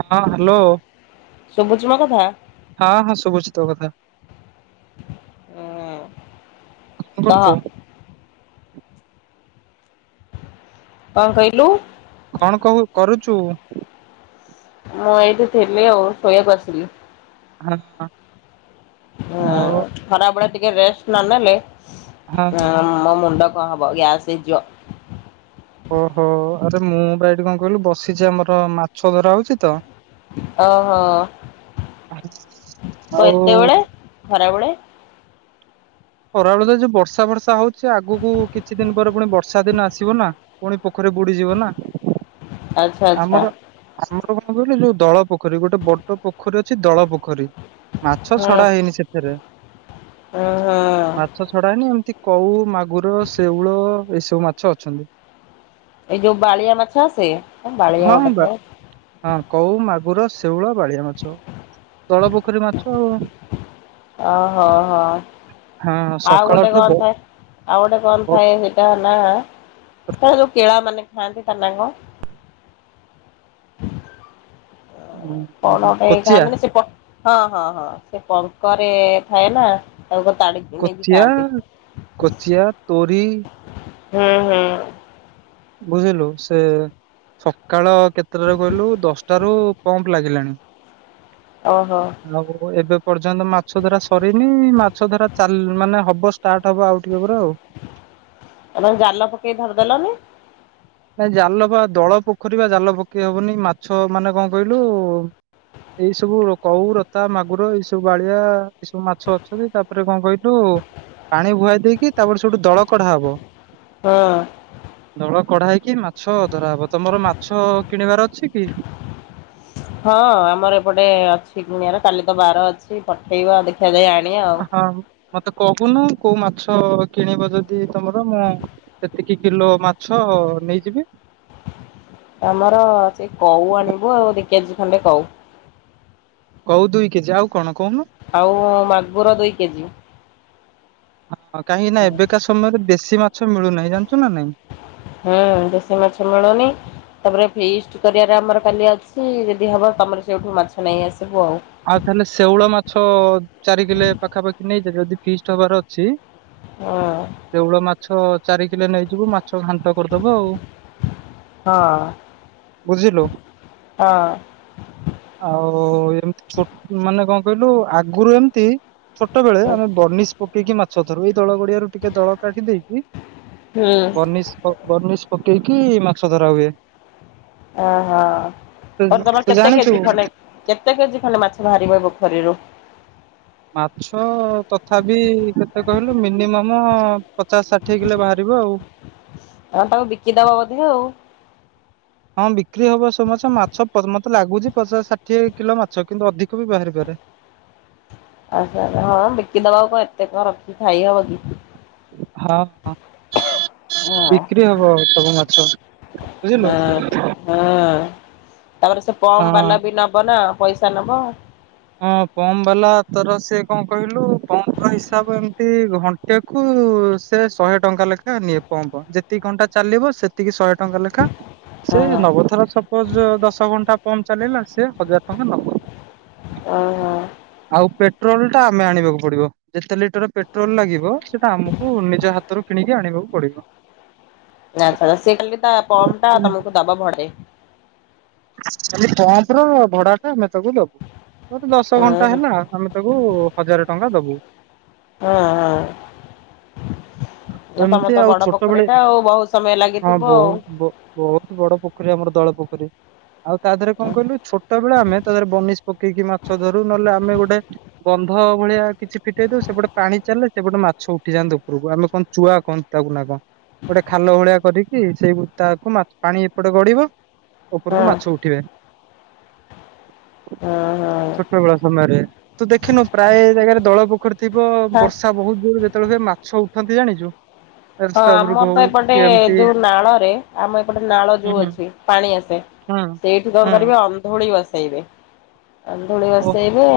ହଁ ହାଲୋ। ଶୁଭୁଚି ମୋ କଥା। ହଁ ହଁ ଶୁଭୁଚି ତୋ କଥା। ଉଁ କଣ କରୁଚୁ? କଁ କହିଲୁ? କଣ କହୁ କରୁଚୁ? ମୁଁ ଏଇଠେ ଥିଲି ଆଉ ଶୋଇଆକୁ ଆସିଲି। ହଁ। ହୁଁ ଆଉ ଖରାବେଳେ ଟିକେ ରେଷ୍ଟ ନ ନେଲେ ହଁ ଆଁ ଉଁ ମୋ ମୁଣ୍ଡ କଁ ହବ ଗ୍ୟାସ୍ ହେଇଯିବ। ଓହୋ ଆରେ ମୁଁ ବା ଏଇଟି କଁ କଇଲୁ ବସିଛି ଆମର ମାଛ ଧରା ହଉଚି ତ। ଓହୋ କଁ ଆଉ ଏତେବେଳେ ଖରାବେଳେ। ଖରାବେଳେ ତ ଯୋଉ ବର୍ଷା ଫର୍ଷା ହଉଚି ଆଗୁକୁ କିଛି ଦିନ ପରେ ପୁଣି ବର୍ଷା ଦିନ ଆସିବ ନା। ପୁଣି ପୋଖରୀ ବୁଡିଯିବ ନା। ଆଚ୍ଛା ଆଚ୍ଛା ଆମର ଆମର କଁ କହିଲୁ ଯୋଉ ଦଳ ପୋଖରୀ ଗୋଟେ ବଡ ପୋଖରୀ ଅଛି ଦଳ ପୋଖରୀ। ମାଛ ଛଡା ହେଇନି ସେଥେରେ। ଓହୋ। ମାଛ ଛଡା ହେଇନି ଏମତି କଉ ମାଗୁର ଶେଉଳ ଏସବୁ ମାଛ ଅଛନ୍ତି। ଏଇ ଯୋଉ ବାଳିଆ ମାଛ ଆସେ। ବାଳିଆ ହଁ ଗୋଟେ ବା। ଥାଏ ହଁ କଉ, ମାଗୁର, ଶେଉଳ, ବାଳିଆ ମାଛ ଦଳ ପୋଖରୀ ମାଛ ଆଉ ଓହୋହୋ ହଁ ଆଉ ଗୋଟେ ସକାଳଠୁ କଣ ବହୁତ ଥାଏ? ଆଉ ଗୋଟେ କଣ ବହୁତ, ଥାଏ ସେଟା ହେଲା, ସେଟା ଯୋଉ କେଳା ମାନେ ଖାଆନ୍ତି ତା ନା କଣ? କଣ ଉଁ ଗୋଟେଇ କୋଚିଆ ଖାଆନ୍ତିନି ସେ ପ ହଁ, ହଁ, ହଁ। ସେ ପଙ୍କରେ ଥାଏ ନା ତାକୁ ଯୋଉ ତାଡିକି ନେଇକି କୋଚିଆ ଖାଆନ୍ତି। କୋଚିଆ, ତୋରି ହୁଁ, ହୁଁ। ବୁଝିଲୁ ସେ ସକାଳ କେତେଟାରୁ କହିଲୁ ଦଶଟାରୁ ପମ୍ପ୍ ଲାଗିଲାଣି। ଅହ। ଏବେ ପର୍ଯ୍ୟନ୍ତ ମାଛ ଧରା ସରିନି। ମାଛ ଧରା ଚାଲ୍ ମାନେ ହବ ଷ୍ଟାର୍ଟ ହବ ଆଉ ଟିକେ ପରେ ଆଉ ଆଉ ନହେଲେ ଜାଲ ପକେଇ ଧରଦେଲନି। ନାଇ ଜାଲ ପା ଦଳ ପୋଖରୀ ଵା ଜାଲ ପକେଇ ହବନି ମାଛ ମାନେ କଁ କହିଲୁ? ଏଇ ସବୁ କଉ, ରତା, ମାଗୁର ଏଇ ସବୁ ବାଳିଆ ଏ ସବୁ ମାଛ ଅଛନ୍ତି ତାପରେ କଁ କହିଲୁ? ପାଣି ଭୁଆ ଦେଇକି ତାପରେ ସେଇଠୁ ଦଳ କଢା ହବ। ହଁ। ଦଳ କଢା ହେଇକି ମାଛ ଧରାହବ ତମର ମାଛ କିଣିବାର ଅଛି କି? ହଁ, ଆମର ଏପଟେ ଅଛି କିଣିଆର କାଲି ତ ବାର ଅଛି ପଠେଇବା ଦେଖିଆ ଯାଇ ଆଣିଆ ଆଉ ହଁ ମତେ କହୁନୁ କୋଉ ମାଛ କିଣିବ ଯଦି ତମର ମୁଁ ସେତିକି କିଲୋ ମାଛ ନେଇଯିବି? ଆମର ଯେ କଉ ଆଣିବୁ ଆଉ ଦି କେଜି ଖଣ୍ଡେ କଉ। କଉ ଦୁଇ କେଜି ଆଉ କଣ କୋଉନୁ? ଆଉ ମାଗୁର ଦୁଇ କେଜି। ହ, କାହିଁକି ନା ଏବେକା ସମୟରେ ବେଶୀ ମାଛ ମିଳୁନାହିଁ ଜାଣଚୁ ନା ନାଇଁ। ହୁଁ, ଦେଶୀ ମାଛ ମିଳୁନି। ତାପରେ ଫିଷ୍ଟ୍ କରିଆରେ ଆମର କାଲି ଅଛି, ଯଦି ହବ ତମର ସେଇଠୁ ମାଛ ନେଇ ଆସିବୁ ଆଉ ଆଉ ତାହେଲେ ଶେଉଳ ମାଛ ଚାରି କିଲେ ପାଖାପାଖି ନେଇଯିଵି, ଯଦି ଫିଷ୍ଟ୍ ହବାର ଅଛି। ହଁ। ଶେଉଳ ମାଛ ଚାରି କିଲେ ନେଇଯିବୁ ମାଛ ଘାଣ୍ଟ କରଦବା ଆଉ, ହଁ ବୁଝିଲୁ? ଆଉ ଏମତି ଛୋଟ୍, ମାନେ କଣ କହିଲୁ ଆଗୁରୁ ଏମତି ଛୋଟୋବେଳେ ହଁ ଆମେ ବନିଶ୍ ପକେଇକି ମାଛ ଧରୁ ଏଇ ଦଳ ଗଡିଆରୁ ଟିକେ ଦଳ କାଟିି ଦେଇକି ହୁଁ ବନିଶ୍ ବନିଶ୍ ପକେଇକି ମାଛ ଧରା ହୁଏ। ଓହୋ ଅର୍ ତମର୍ ତୁ କେତେ ଜାଣିଛୁ କେଜି ଖଣ୍ଡେ, କେତେ କେଜି ଖଣ୍ଡେ ମାଛ ଭାରିବ ଏ ପୋଖରୀରୁ? ମାଛ ତଥାପି କେତେ କହିଲୁ ମିନିମମ ପଚାଶ ଷାଠିଏ କିଲେ ଭାରିବ ଆଉ ଅହ ବିକି ଦବ ବୋଧେ ଆଉ ହଁ, ବିକ୍ରି ହବ ସଵ୍ ମାଛ ମାଛ ମତେ ଲାଗୁଚି ପଚାଶ ଷାଠିଏ କିଲୋ ମାଛ କିନ୍ତୁ ଅଧିକ ବି ବାହାରିପାରେ। ଅହ ହଁ, ଵିକିଦବା କୁ କଣ ଏତେ କଣ ରଖିକି ଖାଇ ହବ କି? ହଁ ହଁ। ହଁ। ବିକ୍ରି ହବ ସବୁ ମାଛ ବୁଝିଲୁ? ହଁ ହଁ, ତାପରେ ସେ ପମ୍ପ୍ ହଁ ବାଲା ବି ନବ ନା ପଇସା ନବ। ହଁ, ପମ୍ପ ବାଲା ତର ସେ କଣ କହିଲୁ ପମ୍ପର ହିସାବ ଏମତି ଘଣ୍ଟା ଘଣ୍ଟାକୁ ସେ ଶହେ ଟଙ୍କା ଲେଖା ନିଏ ପମ୍ପ, ଯେତିକ ଘଣ୍ଟା ଚାଲିବ ସେତ୍ ସେତିକି ଶହେ ଟଙ୍କା ଲେଖା ହଁ ସେ ନବ, ଥର ସବ୍ ସପୋଜ୍, ଦଶ ଘଣ୍ଟା ପମ୍ପ୍ ଚାଲିଲା ସେ ହଜାର ଟଙ୍କା ନବ। ଓ। ଆଉ ପେଟ୍ରୋଲଟା ଆମେ ଆଣିବାକୁ ପଡିବ। ଯେତେ ଲିଟର ପେଟ୍ରୋଲ ଲାଗିବ ସେଟା ଆମକୁ ନିଜ ହାତରୁ କିଣିକି ଆଣିବାକୁ ପଡିବ। ଆଚ୍ଛା ସେ ଖାଲି ତା ପମଟା ତମକୁ ଦବାକୁ ପଡେ। ଖାଲି ପମ୍ପର ଭଡାଟା ଆମେ ତାକୁ ଦୋବୁ ଯଦି ଦଶ ଉଁ ଘଣ୍ଟା ହୁଁ ହୁଁ। ହେଲା ଆମେ ତାକୁ ହଜାରେ ଟଙ୍କା ଦୋବୁ। ଓହୋ। ଆଉ ତମର ଏମିତି ତ ବଡ ଛୋଟବେଳେ ପୋଖରୀଟା ଆଉ ବୋହୁତ ସମୟ ଲାଗିଥିବ। ବୋହୁତ ବଡ ପୋଖରୀ ଆମର ଦଳେ ପୋଖରୀ। ଆଉ ତା ଦେହରେ ହଁ କଣ କହିଲୁ ଛୋଟ ବେଳେ ଆମେ ତା ଦେହରେ ବନିସ ପକେଇକି ମାଛ ଧରୁ ନହେଲେ ଆମେ ଗୋଟେ ଗନ୍ଧ ଭଳିଆ କିଛି ଫିଟେଇ ଦୋଉ ସେପଟେ ପାଣି ଚାଲେ ସେପଟେ ମାଛ ଉଠିଯାଆନ୍ତି ଉପରକୁ ଆମେ କଣ ଚୁଆ କହନ୍ତି ତାକୁ ନା କଣ ଗୋଟେ ଖାଲ ଭଳିଆ କରିକି ସେଇ ତାକୁ ମାଛ୍ ପାଣି ଏପଟେ ଗଢିବ। ଉପରକୁ ହଁ ମାଛ ଉଠିବେ। ହଁ। ଛୋଟ ବେଳ ସମୟରେ ତୁ ଦେଖିନୁ ପ୍ରାୟ ଜାଗାରେ ଦଳ ପୋଖରୀ ଥିବ ହଁ। ବର୍ଷା ବୋହୁତ ଜୋରେ ଯେତୋଳେ ହୁଏ ମାଛ ଉଠନ୍ତି ଜାଣିଚୁ? ହଁ ଆମର ପା ଏପଟେ ଏମିତି ଯୋଉ ନାଳରେ ଆମର ଏପଟେ ନାଳ ଯୋଉ ହୁଁ ଅଛି ପାଣି ଆସେ। ହୁଁ ସେଇଠି କଣ କରିବେ ଅନ୍ଧୁଳି ବସେଇବେ ଅନ୍ଧୁଳି ହୁଁ। ବସେଇବେ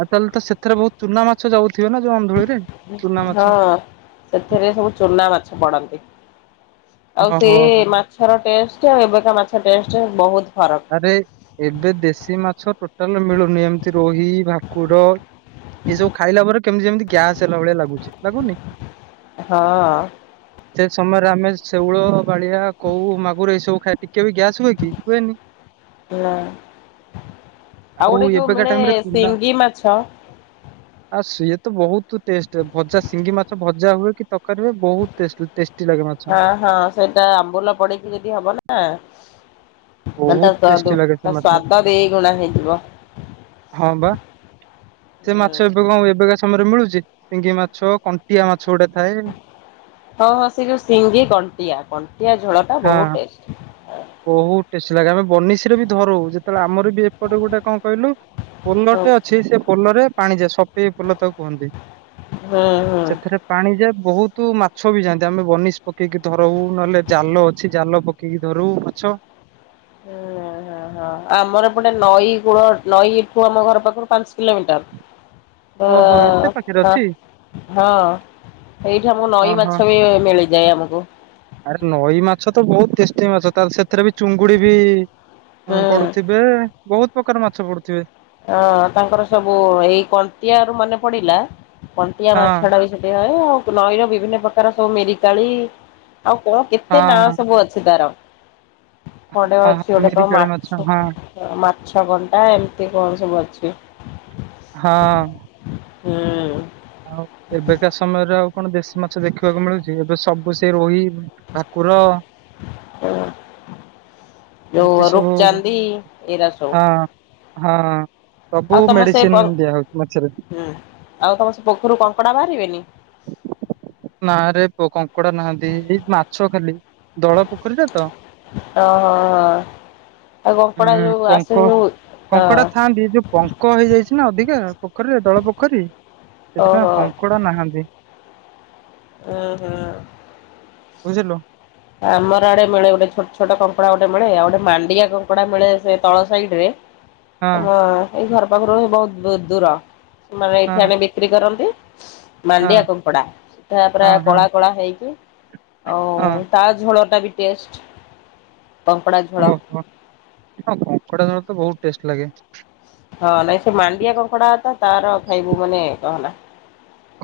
ଆଉ ତାହେଲେ ତ ସେଥିରେ ବୋହୁତ ଚୁନା ମାଛ ଯାଉଥିବେ ନା ଯୋଉ ଅନ୍ଧୁଳିରେ? ଚୁନା ମାଛ ହଁ ସେଥିରେ ସବୁ ଚୁନା ମାଛ ପଡନ୍ତି। ଆଉ ସେ ଓହୋ ହୋ ମାଛର ଟେଷ୍ଟ ଆଉ ଏବେକା ମାଛ ଟଷ୍ଟ ବୋହୁତ ଫରକ। ଆରେ ଏବେ ଦେଶୀ ମାଛ ଟୋଟାଲେ ମିଳୁନି ଏମତି ରୋହି, ଭାକୁର। ଏସବୁ ଖାଇଲା ପରେ କେମତି ଯେମତି ଗ୍ୟାସ୍ ହେଲା ଭଳିଆ ଲାଗୁଚି ଲାଗୁନି? ହଁ। ସେ ସମୟରେ ଆମେ ଶେଉଳ, ବାଳିଆ, କୋଉ, ମାଗୁର ଏଇସବୁ ଖାଏ ଟିକେ ବି ଗ୍ୟାସ ହୁଏ କି ହୁଏନି। ନା ଆଉ ଆଉ ଗୋଟେ ଯୋଉ ଏବେକା ମିଳେ ଟାଇମ ରେ ଚୁନା ଶିଙ୍ଗି ମାଛ। ଆଉ ସିଏ ତ ବୋହୁତୁ ଟେଷ୍ଟେ ଭଜା ସିଙ୍ଗି ମାଛ ଭଜା ହୁଏ କି ତରକାରୀ ହୁଏ ବୋହୁତ ଟେଷ୍ଟ ଟେ ହଁ ହଁ ସେଇଟା ଆମ୍ବୁଲ ପଡିକି ଯଦି ହବ ନା ତାହେଲେ ତା ବହୁତ ତା ଟେଷ୍ଟି ଦୋଉ ଲାଗେ ସେ ତା ମାଛ ସ୍ଵାଦ ଦି ଗୁଣା ହେଇଯିବ। ହଁ ପା। ସେ ହୁଁ ମାଛ ଏବେ କୋଉ ଏବେକା ସମୟରେ ମିଳୁଚି ସିଙ୍ଗି ମାଛ, କଣ୍ଟିଆ ମାଛ ଗୋଟେ ଥାଏ। ହଁ ହଁ ସେ ଯୋଉ ସିଙ୍ଗି କଣ୍ଟିଆ, କଣ୍ଟିଆ ଝୋଳଟା ବୋହୁତ ଟେଷ୍ଟ। ବୋହୁତ ଟେଷ୍ଟି ଲାଗେ ଆମେ ବନିଶୀରେ ବି ଧରୋଉ ଯେତେଳେ ଆମର ବି ବି ଏପଟେ ଗୋଟେ କଣ କହିଲୁ ହଁ ପୋଲଟେ ଅଛି ସେ ପୋଲରେ ପାଣି ଯାଏ ସପେଇ ପୋଲ ତାକୁ କୁହନ୍ତି। ହୁଁ ହୁଁ। ସେଥିରେ ପାଣି ଯାଏ ବୋହୁତୁ ମାଛ ବି ଯାଆନ୍ତି ଆମେ ବନିଶ ପକେଇକି ଧରୋଉ ନହେଲେ ଜାଲ ଅଛି ଜାଲ ପ ଇକି ଧରୁ ମାଛ। ହୁଁଁ ଅହଁ। ଅହଁ ଆମର ଏପଟେ ନଈ କୂଳ ନଈଠୁ ଆମ ଘର ପାଖରୁ ପାଞ୍ଚ କିଲୋମିଟର। ଦ ଓହୋ ଏତେ ପାଖରେ ତ ଅଛି ହଁ ଏଇଠି ଆମକୁ ନଈ ଓହୋ। ମାଛ ବି ମିଳିଯାଏ ଆମକୁ। ଆରେ ନଈ ମାଛ ତ ବୋହୁତ ଟେଷ୍ଟି ମାଛ ତାହେଲେ ସେ ଏଥିରେ ବି ଅଁ ଚୁଙ୍ଗୁଡି ବି ହୁଁ। ପଡୁଥିବେ ବୋହୁତ ପ୍ରକାର ମାଛ ପଡୁଥିବେ। ଅଁ ତାଙ୍କର ସବୁ ଏଇ କଣ୍ଟିଆରୁ ମନେ ପଡିଲା କଣ୍ଟିଆ ହଁ ମାଛଟା ବି ସେଠି ଥାଏ ଆଉ ନଈର ବିଭିନ୍ନ ପ୍ରକାର ସବୁ ମେରିକାଳି ଆଉ କଣ କେତେ ହଁ ନାଁ ହଁ। ସବୁ ଅଛି ତାର କଣ୍ଟେ ହଁ ଅଛି ହଁ ଗୋଟେ କଣ ମିରିକାଳି ମାଛ ହଁ ମାଛ କଣ୍ଟା ଏମିତି କଣ ସବୁ ଅଛି। ହଁ। ହୁଁ। ଆଉ ଏବେକା ସମୟରେ ଆଉ କଣ ବେଶୀ ମାଛ ଦେଖିବାକୁ ମିଳୁଛି ଏବେ ସବୁ ସେ ରୋହି ଭାକୁର ଯଉ ଏମିତି ସବୁ ରୁଖଚାନ୍ଦି ଏରା ସଉ। ହଁ ହଁ, ସବୁ ତମ ସେ ପ ମେଡିସିନ ଦିଆ ହଉଛି ମାଛରେ। ହୁଁ ଆଉ ତମ ସେ ପୋଖରରୁ କଙ୍କଡ଼ା ବାହାରିବେନି? ନା ରେ ପୁଅ, କଙ୍କଡା ନାହାନ୍ତି, ଏଇ ମାଛ ଖାଲି, ଦଳ ପୋଖରୀରେ ତ। ଓହ ହଁ, ଆଉ କଙ୍କଡା ଉଁ ଯୋଉ ଆସେ ପଙ୍କ ଯୋଉ ହଁ କଙ୍କଡା ଥାଆନ୍ତି ଯୋଉ ପଙ୍କ ହେଇଯାଇଛି ନା ଅଧିକା ପୋଖରୀରେ ଦଳ ପୋଖରୀ ସେଥିପାଇଁ ଓହୋ କଙ୍କଡା ନାହାନ୍ତି। ଓ ହୋ ବୁଝିଲୁ? ଆମର ଆଡେ ମିଳେ ଗୋଟେ ଛୋଟ ଛୋଟ କଙ୍କଡା ଗୋଟେ ମିଳେ, ଆଉ ଗୋଟେ ମାଣ୍ଡିଆ କଙ୍କଡା ମିଳେ ସେ ତଳ ସାଇଡ ରେ ହଁ ତମ ଏଇ ଘର ପାଖରୁ ହ ବହୁତହୁ ଦୂର ସେମାନେ ହଁ ଏଇଠି ବିକ୍ରି କରନ୍ତି। ହଁ ମାଣ୍ଡିଆ କଙ୍କଡା, ସେଠା ପୁରା ହଁ ହଁ କଳା କଳା ହେଇକି ଆଉ ହଁ ତା ଝୋଳଟା ବି ଟେଷ୍ଟ। କଙ୍କଡ଼ା ଝୋଳ ଅହ, କିନ୍ତୁ କଙ୍କଡା ମତେ ବହୁତ ଟେଷ୍ଟ ଲାଗେ। ହଁ ନାଇଁ ସେ ମାଣ୍ଡିଆ କଙ୍କଡା ତ ତାର ଖାଇବୁ ମାନେ କହନା।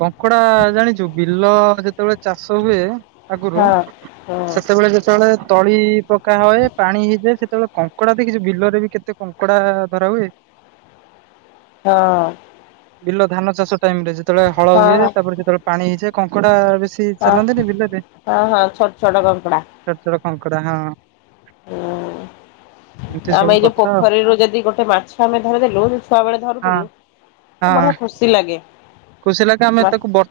କଙ୍କଡା ଜାଣିଛୁ ବିଲ ଯେ ଯେତେବେଳେ ଚାଷ ହୁଏ ଆଗରୁ ହଁ ହଁ ସେତେବେଳେ ଯେତେବେଳେ ତଳି ପକା ହୁଏ ପାଣି ହେଇଯାଏ, ସେତେବେଳେ କଙ୍କଡା ଦେଖିଛୁ, ବିଲରେ ବି କେତେ କଙ୍କଡା ଧରା ହୁଏ। ହଁ ଅ। ବିଲ ଧାନ ଚାଷ ଟାଇମ ରେ ସେତେବେଳେ ହଳ ହୁଏ, ହଁ ତାପରେ ସେତେବେଳେ ପାଣି ହେଇଯାଏ, କଙ୍କଡା ବେଶୀ ହଁ ଚାଲନ୍ତିନି ବିଲରେ। ହଁ ହଁ ଛୋଟ ଛୋଟ କଙ୍କଡା। ଛୋଟ ଛୋଟ କଙ୍କଡ଼ା ହଁ। ହୁଁ ଉଁ। ଏମିତି ଆମେ ସବୁ ଏଇ ଯୋଉ କଥା ପୋଖରୀରୁ ଯଦି ଗୋଟେ ମାଛ ଆମେ ଧରିଦେଲୁ ଯଉ ଛୁଆ ବେଳେ ଆଉ ଧରୁଥିଲୁ ହଁ ଅଁ। [unintelligible] ଲାଗେ। କୁସିିଲ ଲାଗେ ଆମେ ହଁ ତାକୁ ବ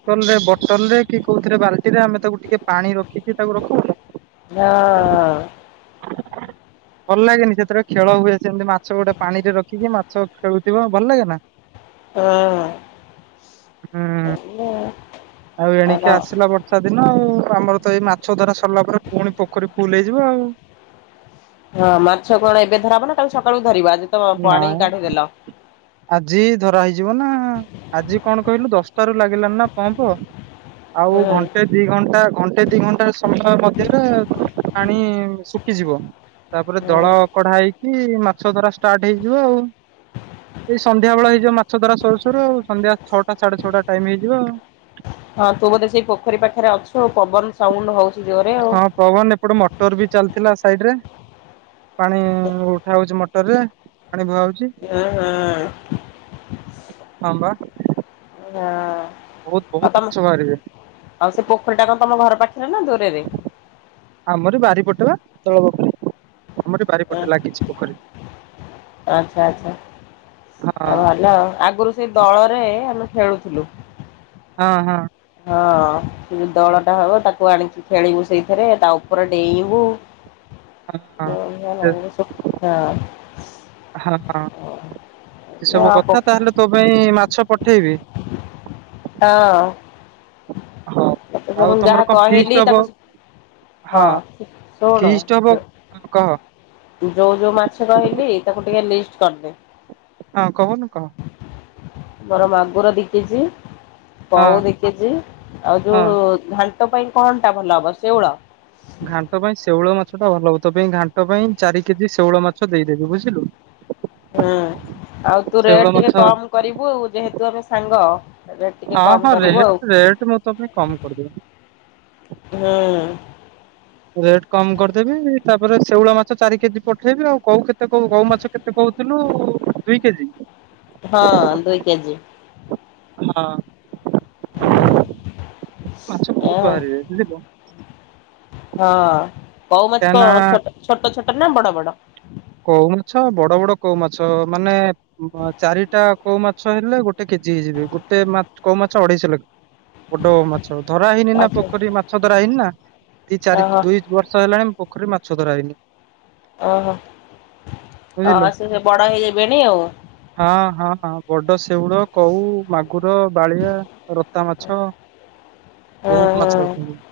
ବଟନ ରେ କି କୋଉଥିରେ ବାଲ୍ଟି ରେ ଆମେ ତାକୁ ଟିକେ ପାଣି ରଖିକି ତାକୁ ରଖୁୁନୁ। ହଁ ଭଲ ଲାଗେନି, ସେଥିରେ ଖେଳ ହୁଏ ସେମିତି ମାଛ ଗୋଟେ ପାଣିରେ ରଖିକି ମାଛ ଖେଳୁଥିବ ଭଲ ଲାଗେ ନା? ହଁ ହୁଁ ଉଁ [inaudible] ଆଉ ଏଣିକି ହଁ ଆସିଲା ବ ବର୍ଷାଦିନ ଆଉ, ଆମର ତ ଏଇ ମାଛ ଧରା ସରିଲା ପରେ ପୁଣି ପୋଖରୀ ଫୁଲ ହେଇଯିବ ଆଉ। ହଁ ମାଛ କଣ ଏବେ ଧରା ହଵ ନା, କାଲି ସକାଳୁ ଧରିବ, ଆଜି ତ ପାଣି ନାଇଁ କାଢିଦେଲ? ଆଜି ଧରା ହେଇଯିବ ନା, ଆଜି କଣ କହିଲୁ ଦଶଟାରୁ ଲାଗିଲାନ ନା ପମ୍ପ। ଆଉ ହୁଁ ଘଣ୍ଟେ ଦି ଘଣ୍ଟା ଘଣ୍ଟେ ଦି ଘଣ୍ଟା ସମୟ ମଧ୍ୟରେ ପାଣି ଶୁଖିଯିବ। ତାପରେ ହୁଁ ଦଳ କଢା ହେଇକି, ମାଛ ଧରା ଷ୍ଟାର୍ଟ ହେଇଯିବ ଆଉ। ଏଇ ସନ୍ଧ୍ୟା ବେଳ ହେଇଯିବ ମାଛ ଧରା ସରୁ ସରୁ, ଆଉ ସନ୍ଧ୍ୟା ଛଟା ସାଢେ ଛଅଟା ଟାଇମ ହେଇଯିବ ଆଉ। ହଁ ତୁ ବୋଧେ ସେଇ ପୋଖରୀ ପାଖରେ ଅଛୁ, ପବନ ସାଉଣ୍ଡ ହଉଛି ଜୋରେ ଆଉ। ହଁ ପବନ ଏପଟେ ମଟର ବି ଚାଲିଥିଲା ସାଇଡ ରେ, ପାଣି ଉଠା ହଉଛି ମ ରେ ପାଣି ବୁହା ହଉଛି। [unintelligible] ହଁ ହଁ ବା। [unintelligible] ବହୁତ ଆଉ ବହୁତ ତମେ, ମାଛ ବାହାରିବେ ଆଉ ସେ ପୋଖରୀ ଟା କଣ ତମ ଘର ପାଖରେ ନା ଦୂରରେ? ଆମର ବାରି ପଟେବା ତଳ ପଟେ। ଆମର ବାରିପଟେ ଲାଗିଛି ପୋଖରୀ। ଆଚ୍ଛା ଆଚ୍ଛା ହଁ ଭଲ ଆଉ ଆଗରୁ ସେଇ ଦଳରେ ଆମେ ଖେଳୁଥୁଲୁ। ହଁ ହଁ। ହଁ, ସେ ଯୋଉ ଦଳଟା ହବ, ତାକୁ ଆଣିକି ଖେଳିବୁ, ସେଇଥିରେ ତା ଉପରେ ଡେଇଁବୁ। ହଁ। ସେ ହଁ [unintelligible] ସେ ସବୁ କଥା ତାହେଲେ ତୋ ପାଇଁ ମାଛ ପଠେଇବି। ହଁ। ହଉ। ତତେ ତ ଆଉ ମୁଁ ତମର ଯାହା କଣ ଫିଷ୍ଟ କହିଲି ହବ ତା ହଁ ହଁ ଶୁଣୁ ଫିଷ୍ଟ ହବ ହଁ, କହ ଯୋଉ-ଯୋଉ ମାଛ କହିଲି ତାକୁ ଟିକେ ଲିଷ୍ଟ କରିଦେ। ହଁ, କହୁନୁ କହ। ମୋର ମାଗୁର ଦି କେଜି ହଁ କଉ ଦି ଆଉ ହଁ। ଯୋଉ ଘାଣ୍ଟ ପାଇଁ କଣ ଟା ଭଲ ହବ ଶେଉଳ। ଘାଣ୍ଟ ପାଇଁ ଶେଉଳ ମାଛ ଟା ଭଲ ହଉଥିବ। ତୋ ପାଇଁ ଘାଣ୍ଟ ପାଇଁ ଚାରି କେଜି ଶେଉଳ ମାଛ ଦେଇଦେବି ବୁଝିଲୁ। ହୁଁ, ଆଉ ତୁ ଶେଉଳ ରେଟ୍ ମାଛ ଟିକେ କମ କରିବୁ ଆଉ ଯେହେତୁ ଆମେ ସାଙ୍ଗ। ରେଟ୍ ଟିକେ ହଁ କମ ହଁ କରିବୁ ଆଉ ରେଟ-ରେଟ ମୁଁ ତୋ ପାଇଁ କମ କରିଦେବି। ହୁଁ। ରେଟ୍ କମ କରିଦେବି। ତାପରେ ଶେଉଳ ମାଛ ଚାରି କେଜି ପଠେଇବି, ଆଉ କଉ କେତେ କଉ କୋଉ ମାଛ କେତେ କହୁଥିଲୁ ଦୁଇ କେଜି। ହଁ, ଦୁଇ କେଜି। ହଁ, ହୁଁ ମାଛ ଏ ବହୁତ ବାହାରିବେ। ବୁଝିଲୁ। ହଁ, କଉ ମାଛ କାହିଁକି ନା କଣ ଛୋଟ-ଛୋଟ ନା ବଡ-ବଡ। କଉ-ମାଛ ବଡ-ବଡ କଉ ମାଛ ମାନେ। ଚାରିଟା କୋଉ ମାଛ ହେଲେ ଗୋଟେ କେଜି ହେଇଯିବେ, ଗୋଟେ କୋଉ ମାଛ ଅଢେଇଶହ ବଡ଼ ମାଛ ଧରା ହେଇନି ନା ଆଛା ପୋଖରୀ ମାଛ ଧରା ହେଇନି ନା ଦି ଚାରି ଓହୋ ଦୁଇ ଦୁଇ ବର୍ଷା ହେଲାଣି ପୋଖରୀ ମାଛ ଧରାଇନି। ଓହୋ, ଅ ବୁଝିଲୁ ସେ ସେ ବଡ ହେବେନି ଆଉ। ହଁ ହଁ ବଡ ଶେଉଳ, କଉ, ମାଗୁର ବାଳିଆ, ରତା-ମାଛ ହୁଁ ବହୁତ ମାଛ ହୁଁ ଅଛନ୍ତି।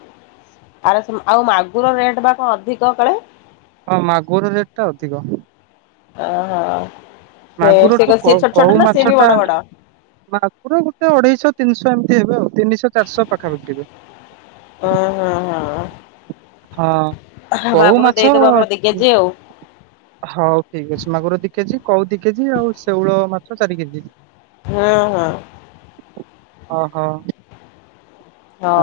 ଆରେ ଆଉ ମାଗୁର ରେଟ୍ ବା କଣ ଅଧିକ କାଳେ। ହଁ ମାଗୁର ର ରେଟ୍ ଟା ଅଧିକ। ଅହ ସେ ସିଏ ମାଗୁରଠୁ କ କଉ ଛୋଟ-ଛୋଟ ନା ମାଛ ସିିଏ ବି ଟା ବଡ ବଡ। ମାଗୁର ଗୋଟେ ଅଢେଇଶହ, ତିନିଶହ ଏମିତି ହେବେ ଆଉ ତିନିଶହ ଚାରିଶ ପାଖାପାଖି ହେବେ। ଅହ ହ ହଁ। କଉ ବାବୁର ମାଛ ଦେଇଦବୁ ଆମର ଦି କେଜି ଆଉ। ହଉ ଠିକ୍ ଅଛି, ମାଗୁର ଦି କେଜି, କଉ ଦି କେଜି, ଆଉ ଶେଉଳ ମାଛ ଚାରି କେଜି। ହଁ ହଁ। ଅ ହ। ହଁ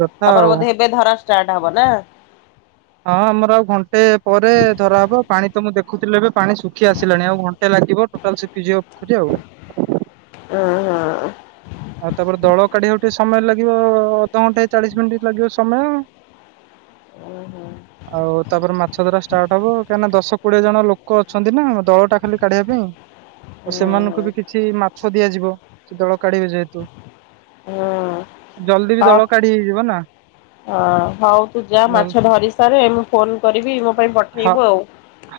କଥା ତମର ଆଉ ହଁ ବୋଧେ ଏବେ ଧରା ଷ୍ଟାର୍ଟ ହବ ନା? ହଁ ଆମର ଆଉ ଘଣ୍ଟେ ପରେ ଧରାହବ। ପାଣି ତ ମୁଁ ଦେଖୁଥିଲି, ଏବେ ପାଣି ଶୁଖି ଆସିଲାଣି ଆଉ ଘଣ୍ଟେ ଲାଗିବ ଟୋଟାଲ ଶୁଖିଯିବ ପୋଖରୀ ଆଉ। ଅଁ ହଁ। ଆଉ ତାପରେ ଦଳ କାଢିବାକୁ ଟିକେ ସମୟ ଲାଗିବ ଅଧଘଣ୍ଟେ ଚାଳିଶ ମିନିଟ ଲାଗିବ ସମୟ। ଉଁ ହୁଁ ଆଉ ତାପରେ ମାଛ ଧରା ଷ୍ଟାର୍ଟ ହବ କାଇଁ ନା ଦଶ କୋଡିଏ ଜଣ ଲୋକ ଅଛନ୍ତି ନା ଦଳଟା ଖାଲି କାଢିବା ପାଇଁ, ଆଉ ହୁଁ ସେମାନଙ୍କୁ ବି କିଛି ମାଛ ଦିଆଯିବ, ସେ ଦଳ କାଢିବେ ଯେହେତୁ ହୁଁ ହୁଁ। ଜଲଦି ବି ଦଳ କାଢି ହେଇଯିବ ନା। ହ। ହଁ, ହଉ ତୁ ଯା ମାଛ ଧରି ସାରେ ମୁଁ ଫୋନ କରିବି ମୋ ପାଇଁ ହ ପଠେଇବୁ ଆଉ।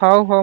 ହଉ ହଉ।